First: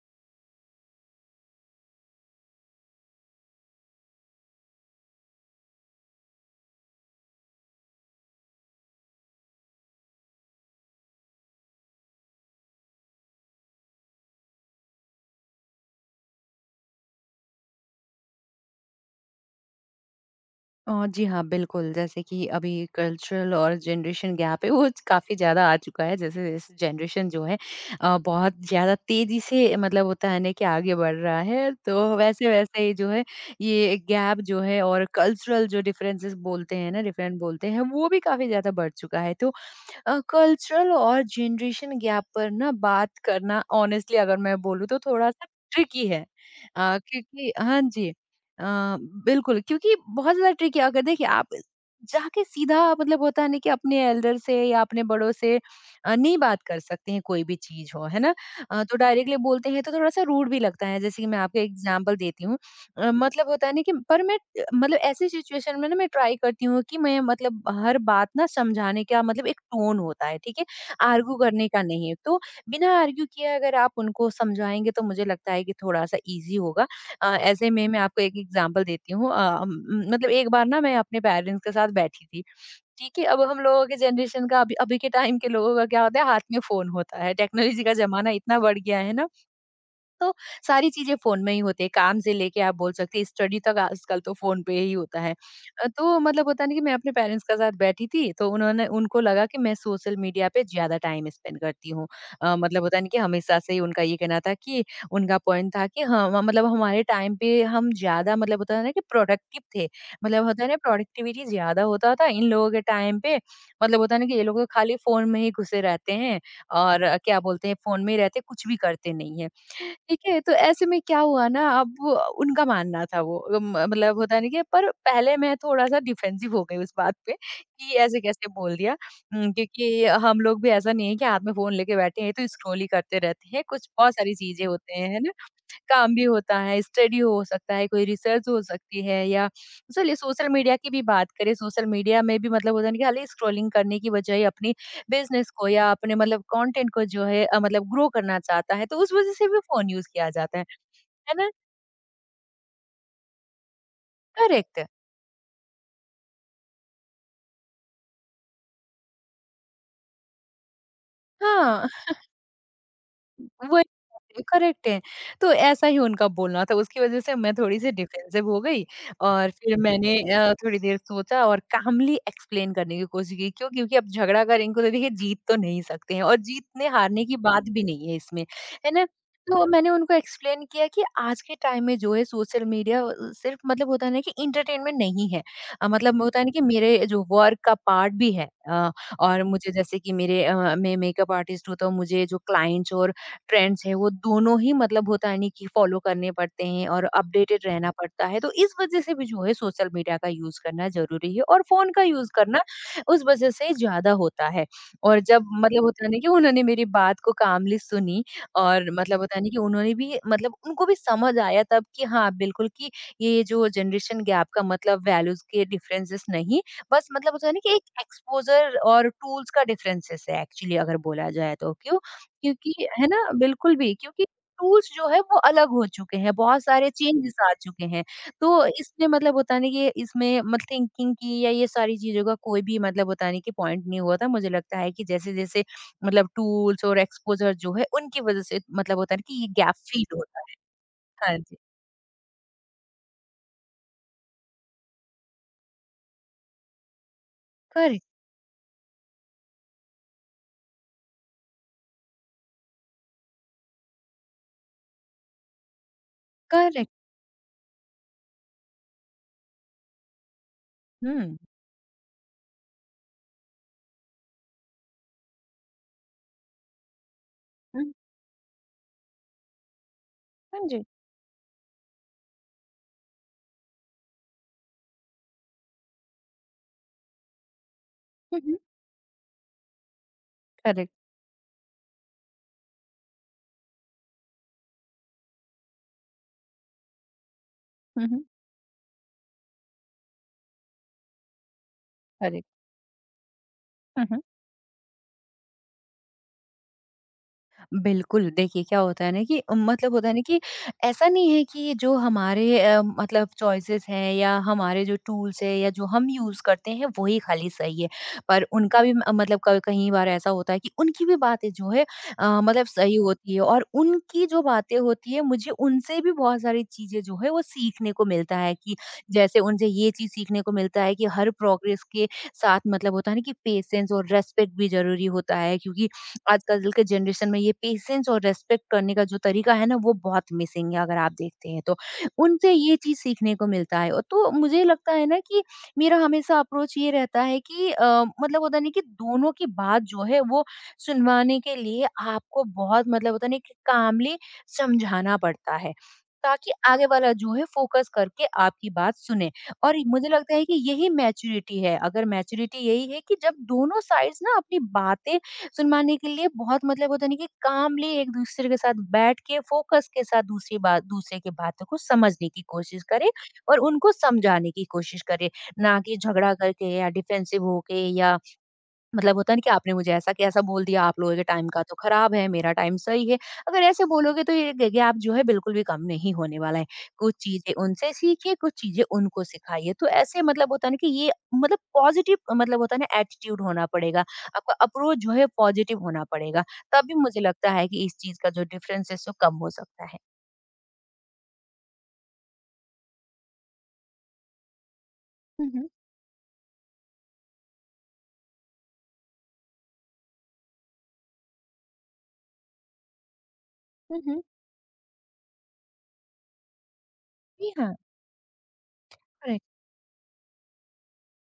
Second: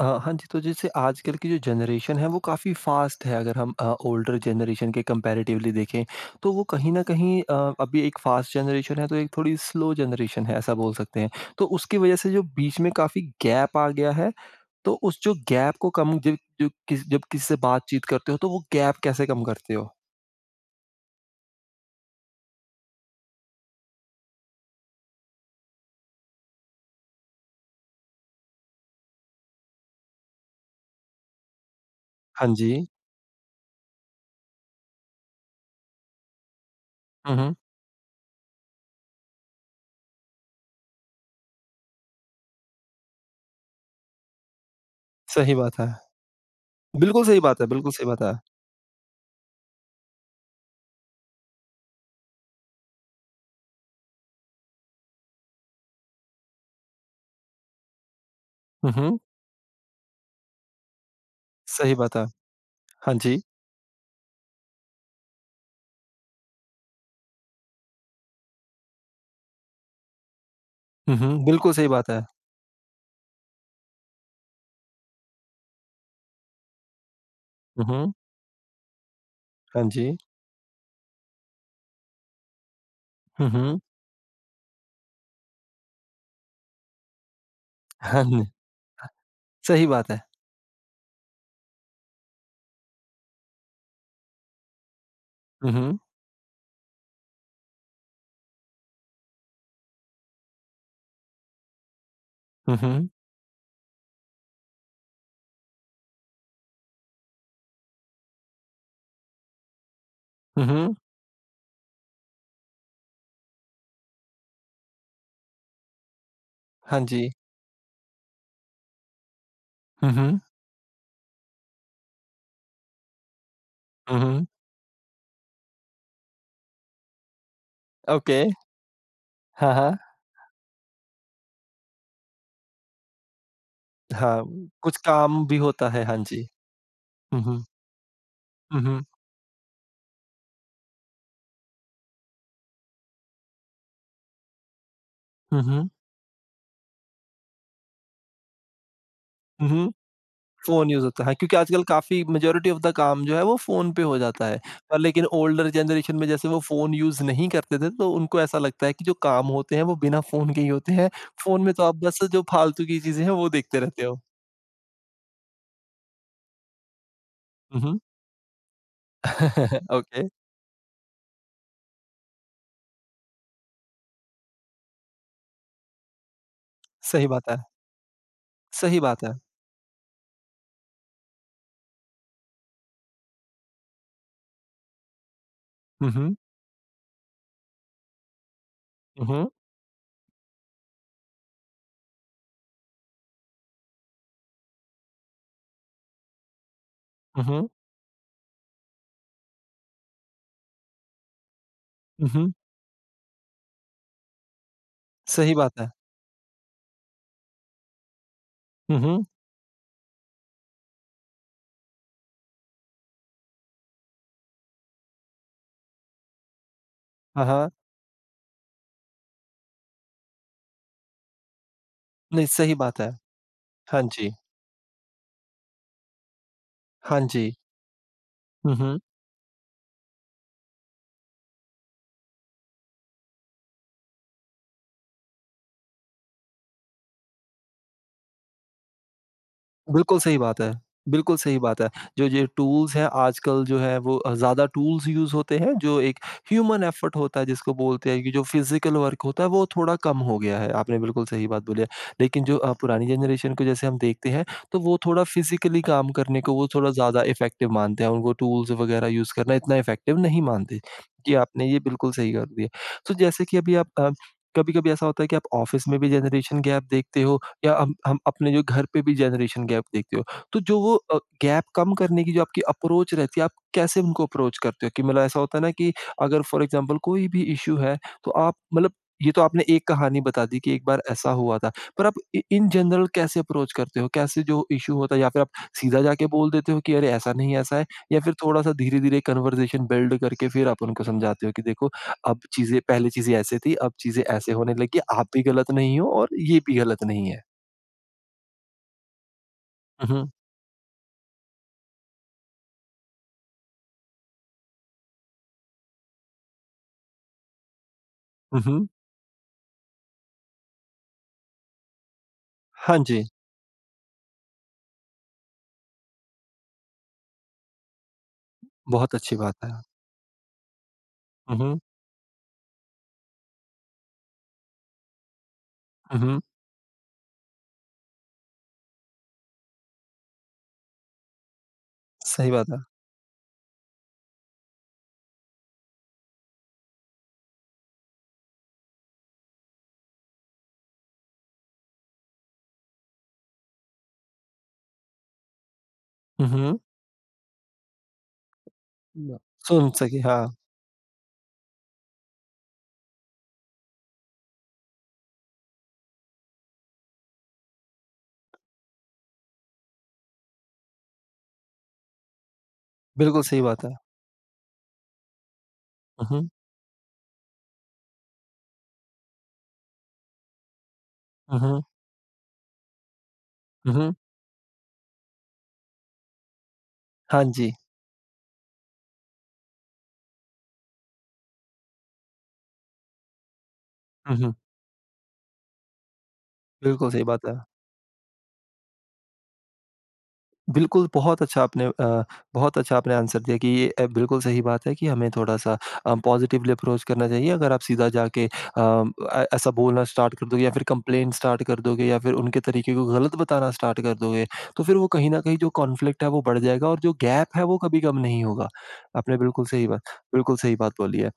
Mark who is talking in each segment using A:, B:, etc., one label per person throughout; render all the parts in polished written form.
A: हाँ जी, तो जैसे आजकल की जो जनरेशन है वो काफ़ी फ़ास्ट है अगर हम ओल्डर जनरेशन के कंपैरेटिवली देखें, तो वो कहीं न कहीं अभी एक फ़ास्ट जनरेशन है तो एक थोड़ी स्लो जनरेशन है ऐसा बोल सकते हैं। तो उसकी वज़ह से जो बीच में काफ़ी गैप आ गया है, तो उस जो गैप को कम जब जो किस जब किसी से बातचीत करते हो तो वो गैप कैसे कम करते हो?
B: जी हाँ, बिल्कुल, जैसे कि अभी कल्चरल और जनरेशन गैप है, वो काफ़ी ज़्यादा आ चुका है। जैसे इस जनरेशन जो है बहुत ज़्यादा तेज़ी से मतलब होता है ना कि आगे बढ़ रहा है, तो
A: हाँ
B: वैसे-वैसे
A: जी।
B: ही जो है, ये गैप जो है और कल्चरल जो डिफरेंसेस बोलते हैं ना,
A: हुँ,
B: डिफरेंट
A: हुँ।
B: बोलते हैं, वो भी काफ़ी ज़्यादा बढ़ चुका है। तो कल्चरल और जनरेशन गैप पर ना बात करना ऑनेस्टली अगर मैं बोलूँ तो थोड़ा-सा
A: सही बात है।
B: ट्रिकी है।
A: बिल्कुल सही
B: क्योंकि
A: बात है,
B: हाँ
A: बिल्कुल सही
B: जी।
A: बात है।
B: बिल्कुल, क्योंकि बहुत ज़्यादा ट्रिकी है। अगर देखिए आप जाके सीधा मतलब होता है ना कि अपने एल्डर से या अपने बड़ों से नहीं बात कर सकते हैं, कोई भी चीज़ हो, है ना?
A: हुँ,
B: तो
A: हुँ।
B: डायरेक्टली बोलते हैं तो थोड़ा-सा रूड भी लगता है। जैसे कि मैं आपको
A: सही
B: एग्ज़ाम्पल
A: बात है।
B: देती हूँ।
A: हाँ जी।
B: मतलब होता है ना कि पर मैं मतलब ऐसी सिचुएशन में ना मैं ट्राई करती हूँ कि मैं मतलब हर बात ना समझाने का मतलब एक टोन होता है, ठीक है?
A: हुँ,
B: आर्ग्यू
A: हुँ।
B: करने
A: बिल्कुल
B: का
A: सही
B: नहीं
A: बात
B: है।
A: है।
B: तो बिना आर्ग्यू किए अगर आप उनको समझाएँगे तो मुझे लगता है कि थोड़ा-सा ईज़ी होगा। ऐसे
A: हुँ,
B: में मैं
A: हुँ।
B: आपको एक एग्ज़ाम्पल देती हूँ।
A: हाँ जी।
B: मतलब एक बार ना मैं अपने पेरेंट्स के साथ बैठी थी, ठीक है? अब
A: हुँ,
B: हम
A: हुँ।
B: लोगों के जनरेशन का, अभी अभी के टाइम के लोगों का क्या होता है, हाथ में फ़ोन होता है, टेक्नोलॉजी का ज़माना
A: हाँ।
B: इतना बढ़ गया है ना,
A: सही बात है।
B: तो सारी चीज़ें फ़ोन में ही होती है, काम से लेके आप बोल सकते हैं स्टडी तक आजकल तो फ़ोन पे ही होता है।
A: हुँ, हुँ।
B: तो मतलब होता है ना कि मैं अपने पेरेंट्स के साथ बैठी थी, तो उन्होंने उनको लगा कि मैं सोशल मीडिया पे ज़्यादा टाइम स्पेंड करती हूँ।
A: हुँ,
B: मतलब होता है ना
A: हुँ।
B: कि हमेशा से ही उनका ये कहना था कि उनका पॉइंट था कि हाँ, म मतलब हमारे टाइम पे हम ज़्यादा मतलब होता है ना कि प्रोडक्टिव थे। मतलब होता
A: हुँ,
B: है ना
A: हुँ।
B: प्रोडक्टिविटी ज़्यादा होता था इन लोगों के टाइम पे। मतलब होता है ना कि ये लोग तो खाली फ़ोन में ही घुसे रहते हैं
A: हाँ
B: और
A: जी।
B: क्या बोलते हैं, फ़ोन में ही रहते, कुछ भी करते नहीं हैं।
A: हुँ,
B: ठीक है,
A: हुँ।
B: तो ऐसे में क्या हुआ ना, अब उनका मानना था। वो म मतलब
A: हुँ,
B: होता है
A: हुँ।
B: ना कि पर पहले मैं थोड़ा-सा डिफेंसिव हो गई उस बात पे कि ऐसे
A: ओके।
B: कैसे बोल दिया।
A: हाँ, हाँ।
B: क्योंकि हम लोग भी ऐसा नहीं है कि हाथ में फ़ोन लेके बैठे हैं, तो स्क्रॉल ही करते रहते हैं, कुछ बहुत सारी
A: हाँ,
B: चीज़ें होते
A: कुछ
B: हैं, है ना?
A: काम भी होता है,
B: काम
A: हाँ
B: भी
A: जी।
B: होता है, स्टडी हो
A: हुँ, हुँ।
B: सकता है, कोई रिसर्च हो
A: हुँ,
B: सकती
A: हुँ।
B: है, या चलिए सोशल मीडिया की भी बात करें। सोशल मीडिया में भी मतलब होता है ना कि खाली स्क्रॉलिंग करने की बजाय अपनी बिज़नेस
A: हुँ,
B: को
A: हुँ।
B: या अपने मतलब कंटेंट को जो है मतलब ग्रो करना चाहता है, तो उस वज़ह से भी
A: हुँ,
B: फ़ोन
A: हुँ।
B: यूज़ किया जाता
A: फ़ोन यूज़ होता है
B: है
A: हाँ,
B: ना?
A: क्योंकि आजकल काफ़ी मेजॉरिटी ऑफ़ द काम जो है वो फ़ोन पे हो जाता है।
B: करेक्ट।
A: पर लेकिन ओल्डर जनरेशन में जैसे वो फ़ोन यूज़ नहीं करते थे तो उनको ऐसा लगता है कि जो काम होते हैं वो बिना फ़ोन के ही होते हैं। फ़ोन में तो
B: हाँ।
A: आप बस जो फ़ालतू की चीज़ें हैं वो देखते रहते हो।
B: वही करेक्ट है। तो ऐसा ही उनका बोलना था, उसकी वज़ह से मैं
A: हुँ,
B: थोड़ी-सी
A: हुँ।
B: डिफेंसिव हो गई और फिर मैंने
A: ओके,
B: थोड़ी देर सोचा और कामली एक्सप्लेन करने की कोशिश की। क्यों? क्योंकि अब झगड़ा करेंगे तो देखिए जीत तो नहीं सकते हैं और जीतने-हारने
A: सही
B: की
A: बात है।
B: बात भी नहीं है इसमें, है
A: सही
B: ना?
A: बात है।
B: तो मैंने उनको एक्सप्लेन किया कि आज के टाइम में जो है सोशल मीडिया सिर्फ मतलब होता है ना कि एंटरटेनमेंट नहीं है।
A: हुँ,
B: मतलब
A: हुँ।
B: होता है ना कि मेरे जो वर्क का पार्ट भी है।
A: हुँ,
B: और
A: हुँ।
B: मुझे जैसे कि मेरे मैं मेकअप आर्टिस्ट हूँ तो मुझे जो क्लाइंट्स और ट्रेंड्स हैं, वो दोनों ही मतलब होता है नहीं कि फॉलो करने पड़ते हैं और
A: हुँ,
B: अपडेटेड
A: हुँ।
B: रहना पड़ता है। तो इस वजह से भी जो है सोशल मीडिया का यूज़ करना ज़रूरी है और फ़ोन का
A: हुँ,
B: यूज़
A: हुँ।
B: करना उस वजह से ज़्यादा होता है। और जब
A: सही बात
B: मतलब
A: है।
B: होता है ना कि उन्होंने मेरी बात को कामली सुनी और
A: हुँ,
B: मतलब
A: हुँ।
B: होता है ना कि उन्होंने भी मतलब उनको भी समझ आया तब कि हाँ, बिल्कुल कि ये जो जनरेशन गैप का मतलब वैल्यूज़ के डिफरेंसेस नहीं, बस मतलब
A: हाँ,
B: होता है ना
A: हाँ।
B: कि एक एक्सपोज़र और टूल्स का डिफरेंसेस है, एक्चुअली अगर बोला जाए तो। क्यों?
A: नहीं,
B: क्योंकि
A: सही बात
B: है
A: है।
B: ना? बिल्कुल भी,
A: हाँ
B: क्योंकि
A: जी।
B: टूल्स जो है वो अलग हो चुके हैं, बहुत सारे
A: हाँ
B: चेंजेस आ
A: जी।
B: चुके हैं। तो
A: हुँ, हुँ।
B: इसमें मतलब होता है ना कि इसमें मत थिंकिंग की या ये सारी चीज़ों का कोई भी मतलब होता है ना कि पॉइंट नहीं हुआ था। मुझे लगता है कि जैसे-जैसे मतलब टूल्स और एक्सपोज़र जो है उनकी वज़ह से मतलब होता है ना कि ये गैप फ़ील
A: बिल्कुल सही
B: होता है।
A: बात है। बिल्कुल
B: हाँ जी।
A: सही बात है। जो ये टूल्स हैं आजकल जो है वो ज़्यादा टूल्स यूज़ होते हैं जो एक ह्यूमन एफर्ट होता है जिसको
B: करेक्ट,
A: बोलते हैं कि जो फिज़िकल वर्क होता है वो थोड़ा कम हो गया है। आपने बिल्कुल सही बात बोली है। लेकिन जो पुरानी जनरेशन को जैसे हम देखते हैं तो वो थोड़ा फिज़िकली काम करने को वो थोड़ा
B: करेक्ट।
A: ज़्यादा इफ़ेक्टिव मानते हैं। उनको टूल्स वगैरह यूज़ करना इतना इफ़ेक्टिव नहीं मानते। जी,
B: हुँ,
A: आपने ये बिल्कुल सही कर दिया। तो जैसे कि अभी आप कभी-कभी ऐसा होता है कि आप ऑफ़िस में भी जनरेशन गैप देखते हो या
B: हुँ।
A: हम अपने जो घर पे भी जनरेशन गैप देखते हो, तो
B: हाँ
A: जो
B: जी।
A: वो गैप कम करने की जो आपकी अप्रोच रहती है, आप कैसे उनको अप्रोच करते हो? कि मतलब ऐसा होता है ना कि अगर फॉर एग्ज़ाम्पल कोई भी इश्यू है, तो
B: हुँ,
A: आप
B: हुँ।
A: मतलब ये तो आपने एक कहानी बता दी कि एक
B: करेक्ट।
A: बार ऐसा हुआ था, पर आप इ इन जनरल कैसे अप्रोच करते हो? कैसे जो इश्यू होता है या फिर आप सीधा जाके बोल देते हो कि अरे ऐसा नहीं, ऐसा है?
B: हुँ,
A: या
B: हुँ।
A: फिर थोड़ा-सा धीरे-धीरे कन्वर्सेशन बिल्ड करके फिर आप उनको समझाते हो कि देखो अब
B: करेक्ट।
A: चीज़ें पहले चीज़ें ऐसे थी, अब
B: हुँ, हुँ।
A: चीज़ें ऐसे होने लगी, आप भी गलत नहीं हो और ये भी गलत नहीं है?
B: बिल्कुल, देखिए क्या होता है ना कि मतलब होता
A: हुँ,
B: है ना
A: हुँ।
B: कि ऐसा नहीं है कि जो हमारे मतलब चॉइसेस हैं या हमारे जो टूल्स हैं या जो हम यूज़ करते हैं वही खाली सही है। पर
A: हुँ,
B: उनका
A: हुँ।
B: भी म मतलब क कई बार ऐसा होता है कि उनकी भी बातें जो है मतलब सही
A: हाँ जी,
B: होती है और उनकी जो बातें होती है, मुझे उनसे भी बहुत सारी चीज़ें जो है वो सीखने को मिलता है कि
A: बहुत अच्छी
B: जैसे
A: बात
B: उनसे
A: है।
B: ये चीज़ सीखने को मिलता है कि हर
A: हुँ, हुँ।
B: प्रोग्रेस के साथ मतलब होता है ना कि पेशेंस और रिस्पेक्ट भी ज़रूरी होता है, क्योंकि
A: हुँ, हुँ।
B: आजकल के जनरेशन में ये पेशेंस और रेस्पेक्ट करने का जो तरीका है ना, वो बहुत मिसिंग है अगर आप देखते हैं तो।
A: सही
B: उनसे
A: बात
B: ये
A: है।
B: चीज़ सीखने को मिलता है। और तो मुझे लगता है ना कि मेरा हमेशा अप्रोच ये रहता है कि मतलब होता नहीं कि दोनों की बात जो है वो सुनवाने के लिए आपको बहुत मतलब होता नहीं कि कामली समझाना पड़ता है,
A: हुँ,
B: ताकि
A: हुँ।
B: आगे वाला जो है फ़ोकस करके आपकी बात सुने।
A: ना
B: और
A: सुन
B: मुझे
A: सके
B: लगता है
A: हाँ,
B: कि यही मैच्योरिटी है, अगर मैच्योरिटी यही है कि जब दोनों साइड्स ना अपनी बातें सुनवाने के लिए बहुत मतलब होता नहीं कि कामली एक दूसरे के साथ बैठ के फोकस के साथ दूसरी बात, दूसरे की बातों को समझने की कोशिश करे
A: बिल्कुल
B: और
A: सही बात
B: उनको
A: है।
B: समझाने की कोशिश करे, ना कि
A: हुँ,
B: झगड़ा
A: हुँ।
B: करके या डिफेंसिव होके या मतलब होता है ना कि आपने मुझे ऐसा बोल दिया, आप लोगों के टाइम
A: हुँ,
B: का तो
A: हुँ।
B: खराब है, मेरा टाइम सही है। अगर ऐसे
A: हुँ, हुँ।
B: बोलोगे तो ये ग गैप जो है बिल्कुल भी कम नहीं होने वाला है। कुछ
A: हाँ
B: चीज़ें
A: जी।
B: उनसे सीखिए, कुछ चीज़ें उनको सिखाइए। तो ऐसे मतलब होता है ना कि ये मतलब पॉज़िटिव मतलब होता है ना एटीट्यूड होना पड़ेगा।
A: हुँ,
B: आपका
A: हुँ।
B: अप्रोच जो है पॉज़िटिव होना पड़ेगा। तभी
A: बिल्कुल
B: मुझे
A: सही बात
B: लगता
A: है।
B: है कि इस चीज़ का जो डिफरेंस है सो कम हो सकता है।
A: बिल्कुल, बहुत अच्छा आपने बहुत अच्छा आपने आंसर दिया कि ये बिल्कुल सही बात है कि हमें
B: हुँ, हुँ।
A: थोड़ा-सा पॉज़िटिवली अप्रोच करना चाहिए। अगर आप सीधा जाके ऐ ऐसा बोलना स्टार्ट कर दोगे या फिर कंप्लेंट स्टार्ट कर दोगे या फिर उनके तरीके को गलत बताना स्टार्ट
B: हुँ,
A: कर
B: हुँ।
A: दोगे, तो फिर वो कहीं न कहीं जो कॉन्फ्लिक्ट है वो बढ़ जाएगा और जो
B: जी
A: गैप है
B: हाँ,
A: वो कभी कम नहीं होगा। आपने
B: करेक्ट।
A: बिल्कुल सही बात बोली है।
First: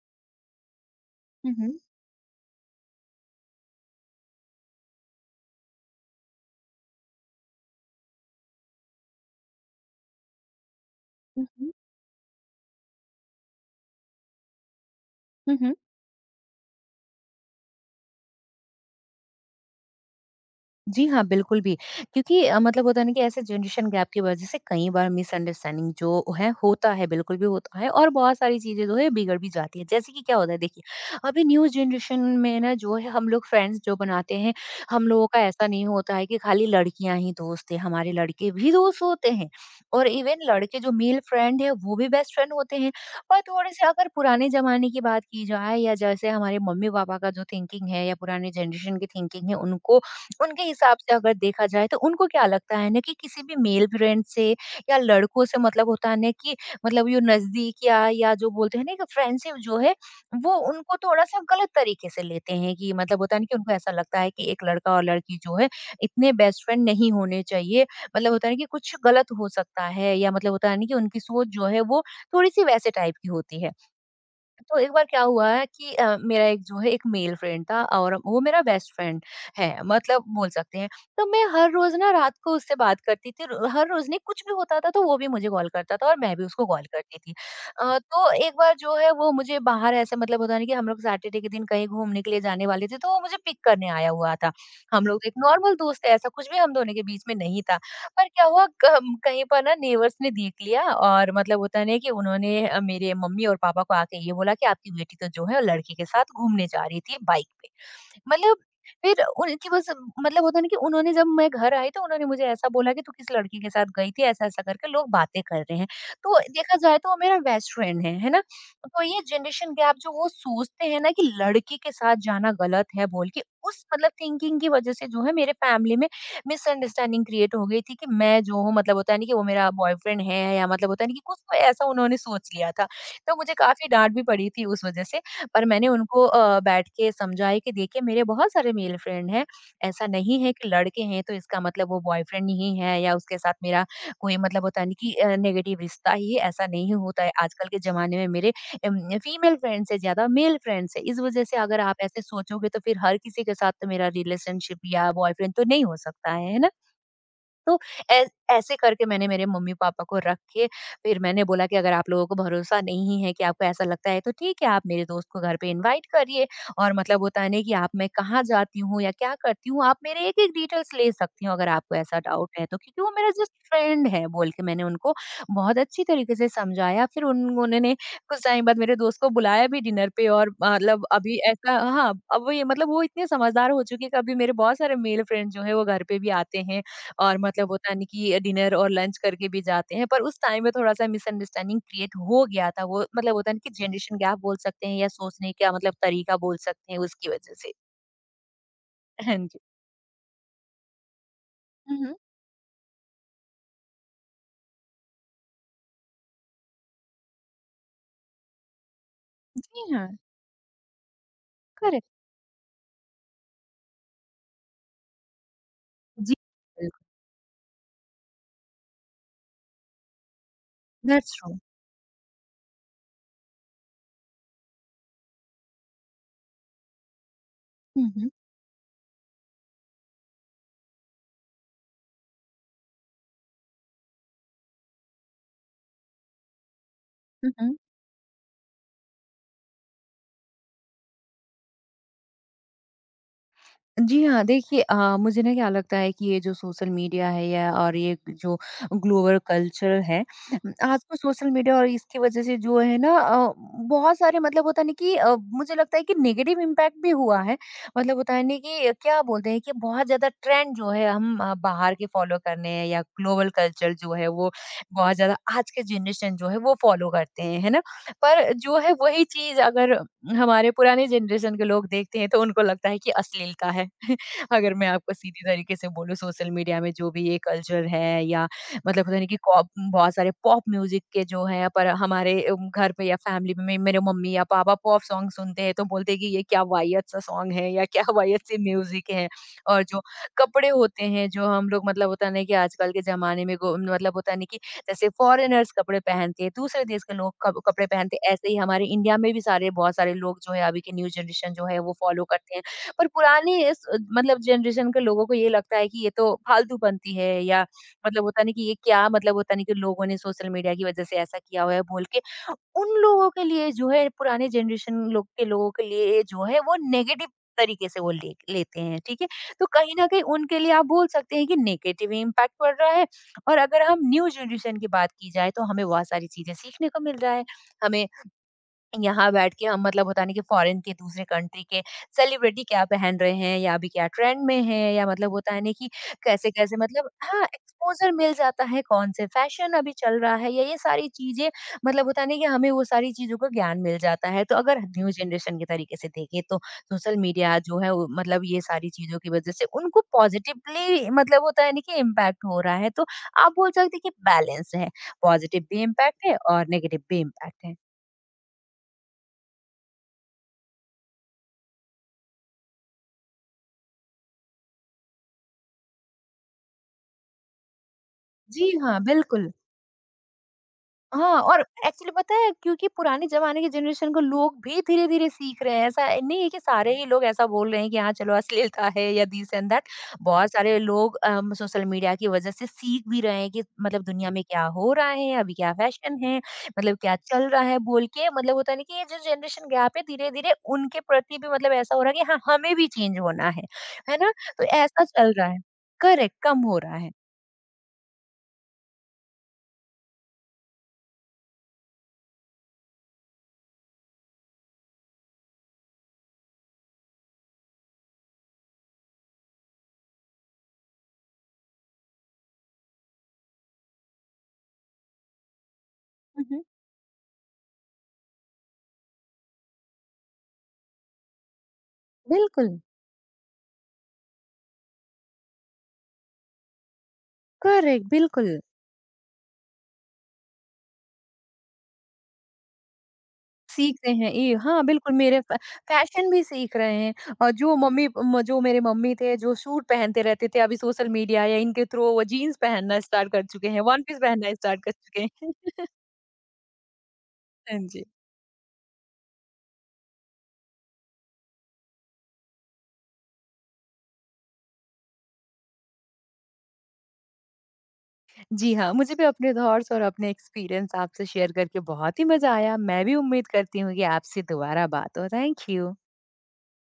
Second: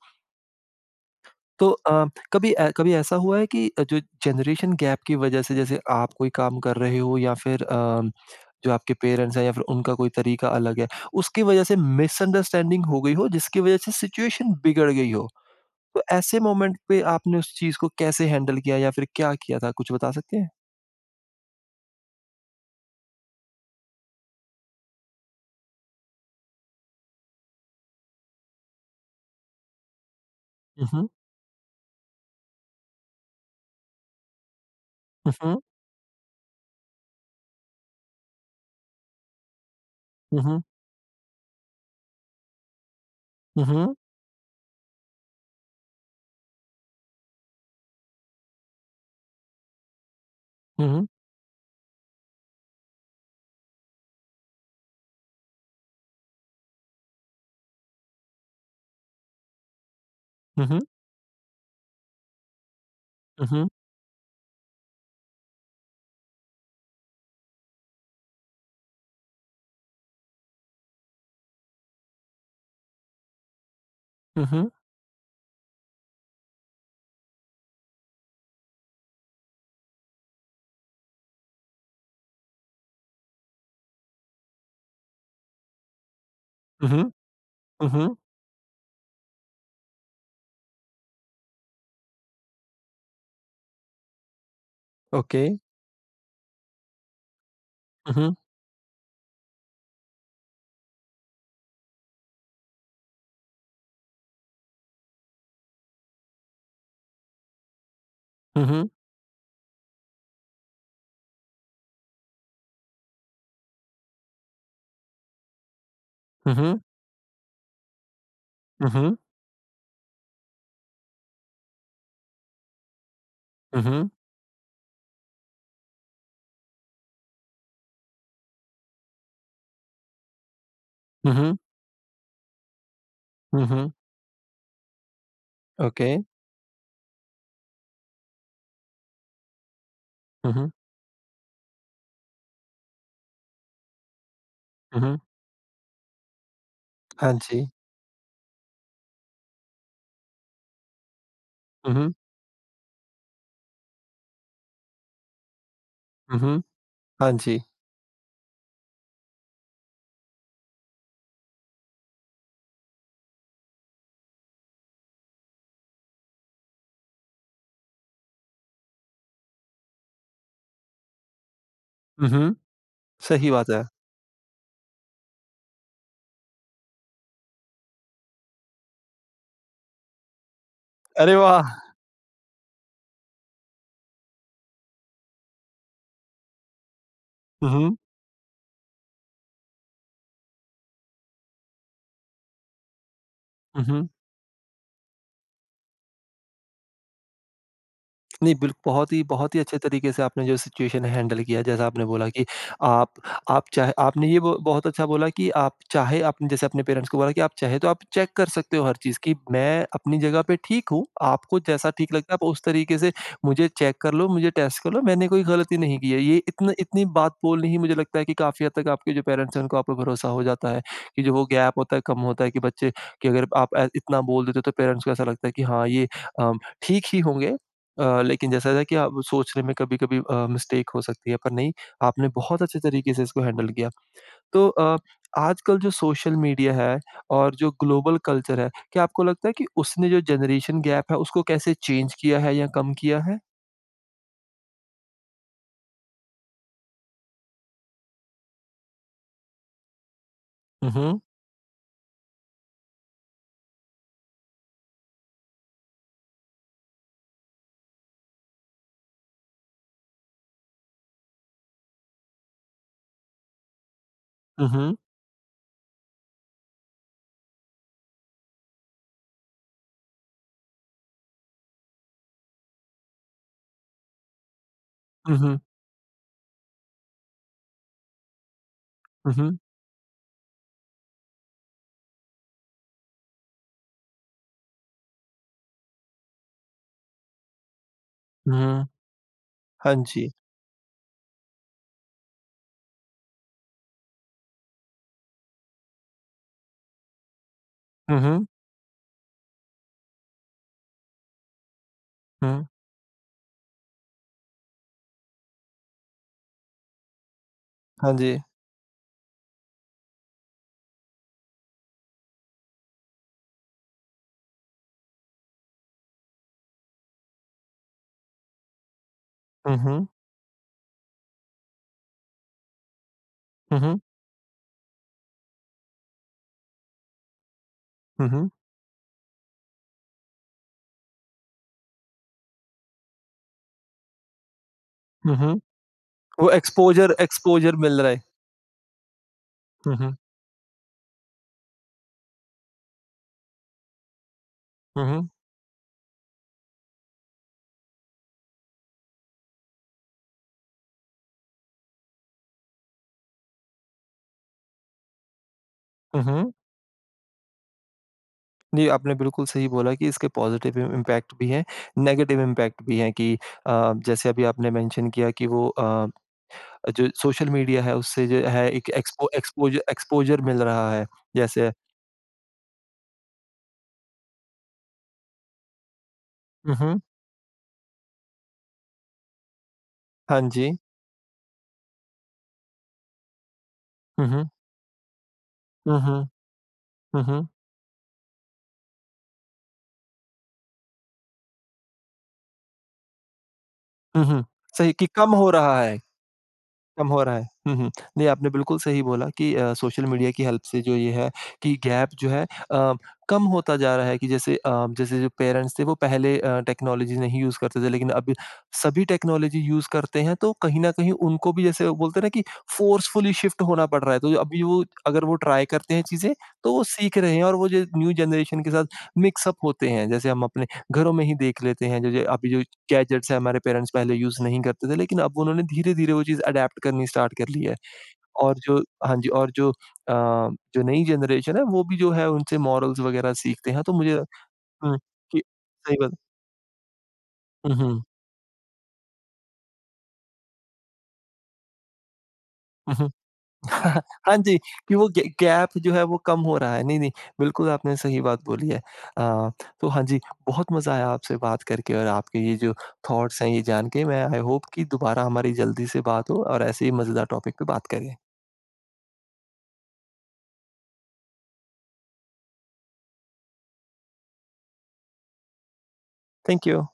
B: हुँ,
A: तो
B: हुँ।
A: कभी ऐसा हुआ है कि जो जनरेशन गैप की वजह से जैसे आप कोई काम कर रहे हो या फिर जो आपके पेरेंट्स हैं या फिर उनका कोई तरीका अलग है, उसकी
B: हुँ,
A: वजह
B: हुँ।
A: से मिसअंडरस्टैंडिंग हो गई हो जिसकी वजह से सिचुएशन बिगड़ गई हो।
B: हुँ, हुँ।
A: तो ऐसे मोमेंट पे आपने उस चीज़ को कैसे हैंडल किया या फिर क्या किया था? कुछ बता सकते हैं?
B: जी हाँ, बिल्कुल भी। क्योंकि मतलब होता है ना कि ऐसे जनरेशन गैप की वजह से कई बार मिसअंडरस्टैंडिंग जो है होता है, बिल्कुल भी होता है और बहुत सारी चीज़ें जो है बिगड़ भी जाती हैं। जैसे कि क्या होता है देखिए,
A: हुँ, हुँ।
B: अभी न्यू जनरेशन में ना जो है हम लोग फ्रेंड्स जो बनाते हैं, हम लोगों
A: हुँ,
B: का
A: हुँ।
B: ऐसा नहीं होता है कि खाली लड़कियाँ ही दोस्त हैं, हमारे लड़के भी दोस्त होते हैं और
A: हुँ,
B: इवन
A: हुँ।
B: लड़के जो मेल फ्रेंड हैं वो भी बेस्ट फ्रेंड होते हैं। पर थोड़े-से
A: हुँ,
B: अगर पुराने ज़माने की बात की जाए या जैसे हमारे मम्मी-पापा का जो थिंकिंग है या पुराने जनरेशन की थिंकिंग है, उनको उनके हिसाब
A: हुँ।
B: से अगर देखा जाए तो उनको क्या लगता है ना कि किसी भी मेल फ्रेंड से या लड़कों से मतलब होता है ना कि मतलब ये नजदीक या जो बोलते हैं ना कि फ्रेंडशिप जो है, वो
A: हुँ, हुँ।
B: उनको थोड़ा सा गलत तरीके से लेते हैं कि मतलब होता है ना
A: हुँ,
B: कि
A: हुँ।
B: उनको ऐसा लगता है कि एक लड़का और लड़की जो है इतने बेस्ट फ्रेंड नहीं होने चाहिए, मतलब होता है ना कि कुछ गलत हो सकता है, या मतलब होता है ना कि उनकी सोच जो है वो थोड़ी सी वैसे टाइप की होती है।
A: हुँ, हुँ।
B: तो एक बार क्या हुआ है कि मेरा एक जो है एक मेल फ्रेंड था और वो मेरा बेस्ट फ्रेंड है मतलब बोल सकते हैं। तो मैं हर रोज़ ना रात को उससे बात करती थी, र हर रोज़ नहीं, कुछ भी होता था तो वो भी मुझे कॉल करता था और मैं भी उसको कॉल
A: हुँ, हुँ।
B: करती थी।
A: हुँ, हुँ। हुँ, हुँ।
B: तो एक बार जो है वो मुझे बाहर ऐसे मतलब होता है ना कि हम लोग सैटरडे के दिन कहीं घूमने के लिए जाने वाले थे, तो वो मुझे पिक करने आया हुआ था। हम लोग एक
A: ओके।
B: नॉर्मल दोस्त है, ऐसा कुछ भी हम दोनों के बीच में नहीं था।
A: हुँ,
B: पर
A: हुँ।
B: क्या हुआ, कम कहीं पर ना नेबर्स ने देख लिया और मतलब होता है ना कि उन्होंने मेरे मम्मी और पापा को आके ये बोला कि आपकी बेटी तो जो है लड़के के साथ घूमने जा रही थी बाइक पे। मतलब
A: हुँ, हुँ।
B: फिर उनकी बस मतलब होता है ना कि उन्होंने, जब मैं घर आई तो उन्होंने मुझे ऐसा बोला कि तू किस लड़की के साथ गई थी, ऐसा-ऐसा करके लोग बातें कर रहे हैं। तो
A: हुँ,
B: देखा
A: हुँ।
B: जाए तो वो मेरा बेस्ट फ्रेंड है ना?
A: हुँ,
B: तो
A: हुँ।
B: ये जनरेशन गैप जो वो सोचते हैं ना कि लड़की के साथ जाना गलत है बोल के,
A: हुँ,
B: उस मतलब
A: हुँ।
B: थिंकिंग की वजह से जो है, मेरे फैमिली में मिसअंडरस्टैंडिंग क्रिएट हो गई थी कि मैं जो हूँ, मतलब होता है नहीं कि वो मेरा बॉयफ्रेंड है, या मतलब होता है नहीं कि
A: हुँ,
B: कुछ, तो
A: हुँ।
B: ऐसा उन्होंने सोच लिया था। तो मुझे
A: हुँ,
B: काफ़ी
A: हुँ।
B: डाँट भी पड़ी थी उस वज़ह से, पर मैंने
A: ओके।
B: उनको बैठ के समझाया कि देखिए, मेरे बहुत सारे मेल फ्रेंड हैं, ऐसा नहीं है
A: हुँ,
B: कि
A: हुँ।
B: लड़के हैं तो इसका मतलब वो बॉयफ्रेंड ही है, या उसके साथ मेरा कोई मतलब होता है नहीं
A: हुँ,
B: कि
A: हुँ।
B: नेगेटिव रिश्ता ही है, ऐसा नहीं होता है।
A: हाँ जी।
B: आजकल के ज़माने में मेरे फीमेल फ्रेंड्स से ज्यादा मेल फ्रेंड्स है, इस वजह से अगर
A: हुँ,
B: आप
A: हुँ।
B: ऐसे सोचोगे तो फिर हर किसी के साथ तो मेरा रिलेशनशिप या बॉयफ्रेंड तो नहीं हो सकता है
A: हुँ,
B: है
A: हुँ।
B: ना?
A: हाँ जी।
B: तो ऐसे करके मैंने मेरे मम्मी पापा को रख के फिर मैंने बोला कि अगर आप लोगों को भरोसा नहीं है, कि आपको ऐसा लगता है तो ठीक है, आप मेरे दोस्त को घर पे इनवाइट करिए, और मतलब होता है ना कि आप, मैं कहाँ जाती हूँ या क्या करती हूँ, आप मेरे एक एक डिटेल्स ले सकती हूँ, अगर आपको ऐसा
A: हुँ,
B: डाउट
A: हुँ।
B: है तो। क्योंकि वो मेरा
A: सही
B: जस्ट
A: बात है।
B: फ्रेंड है बोल के मैंने उनको बहुत अच्छी तरीके से समझाया। फिर उन्होंने कुछ टाइम बाद मेरे दोस्त को बुलाया भी डिनर पे, और मतलब
A: अरे
B: अभी ऐसा,
A: वाह!
B: हाँ। अब वो ये मतलब वो इतने समझदार हो चुके हैं कि अभी मेरे बहुत सारे मेल फ्रेंड जो है वो घर पे भी आते हैं, और मतलब
A: हुँ,
B: होता
A: हुँ।
B: नहीं कि डिनर और लंच करके भी जाते हैं, पर उस टाइम में थोड़ा-सा मिसअंडरस्टैंडिंग क्रिएट हो गया था। वो मतलब होता है ना कि
A: हुँ, हुँ।
B: जनरेशन गैप बोल सकते हैं या सोचने का मतलब तरीका बोल सकते हैं, उसकी वजह से।
A: नहीं, बिल्क
B: हाँ
A: बहुत
B: जी।
A: ही अच्छे तरीके से आपने जो सिचुएशन है हैंडल किया, जैसा
B: हुँ,
A: आपने
B: हुँ।
A: बोला कि आप आप चाहे आपने ये ब बहुत अच्छा बोला कि आप चाहे आपने जैसे अपने पेरेंट्स को बोला कि आप चाहे तो आप चेक कर सकते हो हर चीज़ कि मैं
B: जी हाँ,
A: अपनी जगह पे ठीक हूँ, आपको जैसा
B: करेक्ट।
A: ठीक लगता है आप उस तरीके से मुझे चेक कर लो, मुझे टेस्ट कर लो, मैंने कोई गलती नहीं की है।
B: जी,
A: ये इतना
B: बिल्कुल।
A: इतनी बात बोलनी ही मुझे लगता है कि काफ़ी हद तक आपके जो पेरेंट्स हैं उनको आप पे भरोसा हो जाता है, कि
B: दैट्स
A: जो वो
B: ट्रू।
A: गैप होता है कम होता है कि बच्चे कि अगर आप इतना बोल देते हो तो पेरेंट्स को ऐसा लगता है कि हाँ, ये अ, ठीक ही होंगे
B: हुँ, हुँ।
A: लेकिन जैसा था कि आप सोचने में कभी-कभी मिस्टेक हो सकती है, पर नहीं, आपने बहुत अच्छे तरीके से इसको हैंडल किया। तो आजकल जो सोशल मीडिया है
B: हुँ,
A: और जो
B: हुँ।
A: ग्लोबल कल्चर है, क्या आपको लगता है कि उसने जो जनरेशन गैप है, उसको कैसे चेंज किया है या कम किया है?
B: जी हाँ, देखिए मुझे ना क्या लगता है कि ये जो सोशल मीडिया है, या और ये जो ग्लोबल कल्चर है,
A: हुँ,
B: आजकल
A: हुँ।
B: सोशल मीडिया और इसकी वज़ह से जो है ना, बहुत सारे मतलब होता है ना कि, मुझे लगता है कि नेगेटिव इम्पैक्ट भी हुआ है। मतलब होता है ना कि क्या बोलते हैं कि बहुत ज़्यादा ट्रेंड जो है हम बाहर के फ़ॉलो करने हैं, या ग्लोबल कल्चर जो है वो
A: हुँ, हुँ।
B: बहुत ज़्यादा आज के जनरेशन जो है वो फ़ॉलो करते हैं, है ना? पर जो है, वही चीज़ अगर हमारे पुराने जनरेशन के लोग देखते हैं, तो उनको लगता है कि अश्लीलता है। अगर मैं आपको
A: हुँ,
B: सीधी
A: हुँ।
B: तरीके से बोलूँ, सोशल मीडिया में जो भी ये कल्चर है, या मतलब पता नहीं
A: हुँ,
B: कि
A: हुँ।
B: कॉप बहुत सारे पॉप म्यूज़िक के जो है, पर हमारे घर पे या फैमिली में मेरे मम्मी या पापा पॉप सॉन्ग सुनते हैं तो बोलते हैं कि ये क्या वाहियत सा सॉन्ग है, या क्या वाहियत सी
A: हुँ,
B: म्यूज़िक है। और
A: हाँ
B: जो
A: जी।
B: कपड़े होते हैं जो हम लोग, मतलब होता नहीं कि आजकल के ज़माने में गो मतलब होता नहीं, जैसे फॉरेनर्स कपड़े पहनते हैं, दूसरे देश के लोग कप कपड़े पहनते
A: हुँ,
B: हैं,
A: हुँ।
B: ऐसे ही हमारे इंडिया में भी सारे बहुत सारे लोग जो है, अभी के न्यू जनरेशन जो है वो फॉलो
A: हुँ,
B: करते हैं। पर पुराने इस मतलब जनरेशन के लोगों को ये लगता है कि ये तो फालतू बनती है, या
A: हाँ
B: मतलब
A: जी।
B: होता नहीं कि ये क्या, मतलब होता नहीं कि लोगों ने सोशल मीडिया की वजह से ऐसा किया हुआ है बोल के। उन लोगों के लिए जो है, पुराने जनरेशन लोग के लोगों के लिए जो है, वो नेगेटिव तरीके से वो ले लेते हैं, ठीक है? तो
A: हुँ,
B: कहीं न
A: हुँ।
B: कहीं उनके लिए आप बोल सकते हैं कि नेगेटिव इम्पैक्ट पड़ रहा है। और
A: हुँ,
B: अगर हम
A: हुँ।
B: न्यू जनरेशन की बात की जाए, तो हमें बहुत सारी चीज़ें सीखने को मिल रहा है। हमें,
A: हुँ, हुँ।
B: यहाँ बैठ के हम मतलब होता नहीं कि फॉरेन के दूसरे कंट्री के सेलिब्रिटी क्या पहन रहे हैं, या अभी क्या ट्रेंड में है, या मतलब
A: हुँ,
B: होता है
A: हुँ।
B: ना कि
A: वो
B: कैसे-कैसे मतलब,
A: एक्सपोज़र
B: हाँ,
A: एक्सपोज़र मिल रहा
B: एक्सपोज़र
A: है।
B: मिल जाता है, कौन से फैशन अभी
A: हुँ, हुँ।
B: चल रहा है, या ये सारी चीज़ें, मतलब होता नहीं कि हमें वो सारी चीज़ों का ज्ञान मिल जाता है। तो अगर
A: हुँ,
B: न्यू
A: हुँ।
B: जनरेशन के तरीके से देखें, तो सोशल मीडिया जो है, वो मतलब ये सारी चीज़ों की वज़ह से उनको पॉज़िटिवली मतलब होता है ना कि इम्पैक्ट हो रहा है। तो आप बोल सकते हैं कि बैलेंस है, पॉज़िटिव भी
A: हुँ,
B: इम्पैक्ट है
A: हुँ।
B: और नेगेटिव भी इम्पैक्ट है।
A: जी, आपने बिल्कुल सही बोला कि इसके पॉज़िटिव इम इम्पैक्ट भी हैं, नेगेटिव इम्पैक्ट भी हैं कि जैसे अभी आपने मेंशन किया कि वो जो सोशल मीडिया है उससे जो है
B: जी
A: एक
B: हाँ, बिल्कुल।
A: एक्सपोज़र मिल रहा है।
B: हाँ, और
A: जैसे
B: एक्चुअली, पता है क्योंकि पुराने ज़माने की जनरेशन को लोग भी धीरे-धीरे सीख रहे हैं। ऐसा नहीं है कि
A: हुँ,
B: सारे
A: हुँ।
B: ही लोग ऐसा बोल रहे हैं कि हाँ, चलो अश्लीलता है, या दिस एंड दैट।
A: हाँ
B: बहुत
A: जी।
B: सारे लोग सोशल मीडिया की वज़ह से सीख भी रहे हैं कि मतलब
A: हुँ,
B: दुनिया में
A: हुँ।
B: क्या हो रहा है, अभी क्या
A: हुँ,
B: फैशन
A: हुँ।
B: है, मतलब क्या
A: हुँ,
B: चल
A: हुँ।
B: रहा है बोल के, मतलब होता है ना कि ये जो जनरेशन गैप है, धीरे-धीरे उनके प्रति भी मतलब ऐसा हो रहा है कि हाँ, हमें भी चेंज होना है। है
A: हुँ,
B: ना?
A: हुँ।
B: तो
A: सही
B: ऐसा
A: कि
B: चल
A: कम
B: रहा
A: हो
B: है।
A: रहा है।
B: करेक्ट, कम हो रहा
A: कम
B: है।
A: हो रहा है। हुँ, हुँ। नहीं, आपने बिल्कुल सही बोला कि सोशल मीडिया की हेल्प से जो ये है कि गैप जो है अ, कम होता जा रहा है कि जैसे जैसे जो पेरेंट्स थे वो पहले टेक्नोलॉजी नहीं यूज़ करते थे लेकिन अब सभी टेक्नोलॉजी यूज़ करते हैं तो कहीं न कहीं उनको भी जैसे वो बोलते हैं ना कि फ़ोर्सफुली शिफ्ट होना पड़ रहा है। तो अभी वो अगर वो ट्राई करते हैं चीज़ें
B: हुँ, हुँ।
A: तो वो सीख रहे हैं और वो जो न्यू जनरेशन के साथ मिक्स अप होते हैं। जैसे हम अपने घरों में ही देख लेते हैं जो जो अभी जो
B: बिल्कुल।
A: गैजेट्स हैं, हमारे पेरेंट्स पहले यूज़ नहीं करते थे, लेकिन अब उन्होंने धीरे-धीरे वो चीज़ अडैप्ट करनी स्टार्ट कर ली है।
B: करेक्ट, बिल्कुल।
A: और जो हाँ जी, और जो जो नई जनरेशन है, वो भी जो है उनसे मॉरल्स वगैरह सीखते हैं। तो
B: सीख
A: मुझे
B: रहे हैं, ये। हाँ,
A: हुँ,
B: बिल्कुल, मेरे
A: कि
B: फ
A: सही बात
B: फैशन भी सीख रहे हैं, और
A: हुँ, हुँ।
B: जो मेरे मम्मी थे, जो सूट पहनते रहते थे, अभी सोशल मीडिया या इनके थ्रू, वो जीन्स
A: हुँ,
B: पहनना
A: हुँ।
B: स्टार्ट कर चुके हैं, वन पीस
A: हाँ
B: पहनना
A: जी,
B: स्टार्ट कर
A: कि वो
B: चुके
A: ग
B: हैं।
A: गैप जो है वो कम हो रहा है। नहीं, नहीं, बिल्कुल
B: हाँ
A: आपने
B: जी।
A: सही बात बोली है। अ, तो हाँ जी, बहुत मज़ा आया आपसे बात करके और आपके ये जो थॉट्स हैं, ये जान के मैं आई होप कि दोबारा हमारी जल्दी से बात हो और ऐसे ही मज़ेदार टॉपिक पे बात करें।
B: जी हाँ, मुझे भी अपने थॉट्स और अपने एक्सपीरियंस आपसे शेयर करके बहुत ही मज़ा आया। मैं भी उम्मीद करती हूँ कि आपसे दोबारा बात हो। Thank you.
A: Thank you.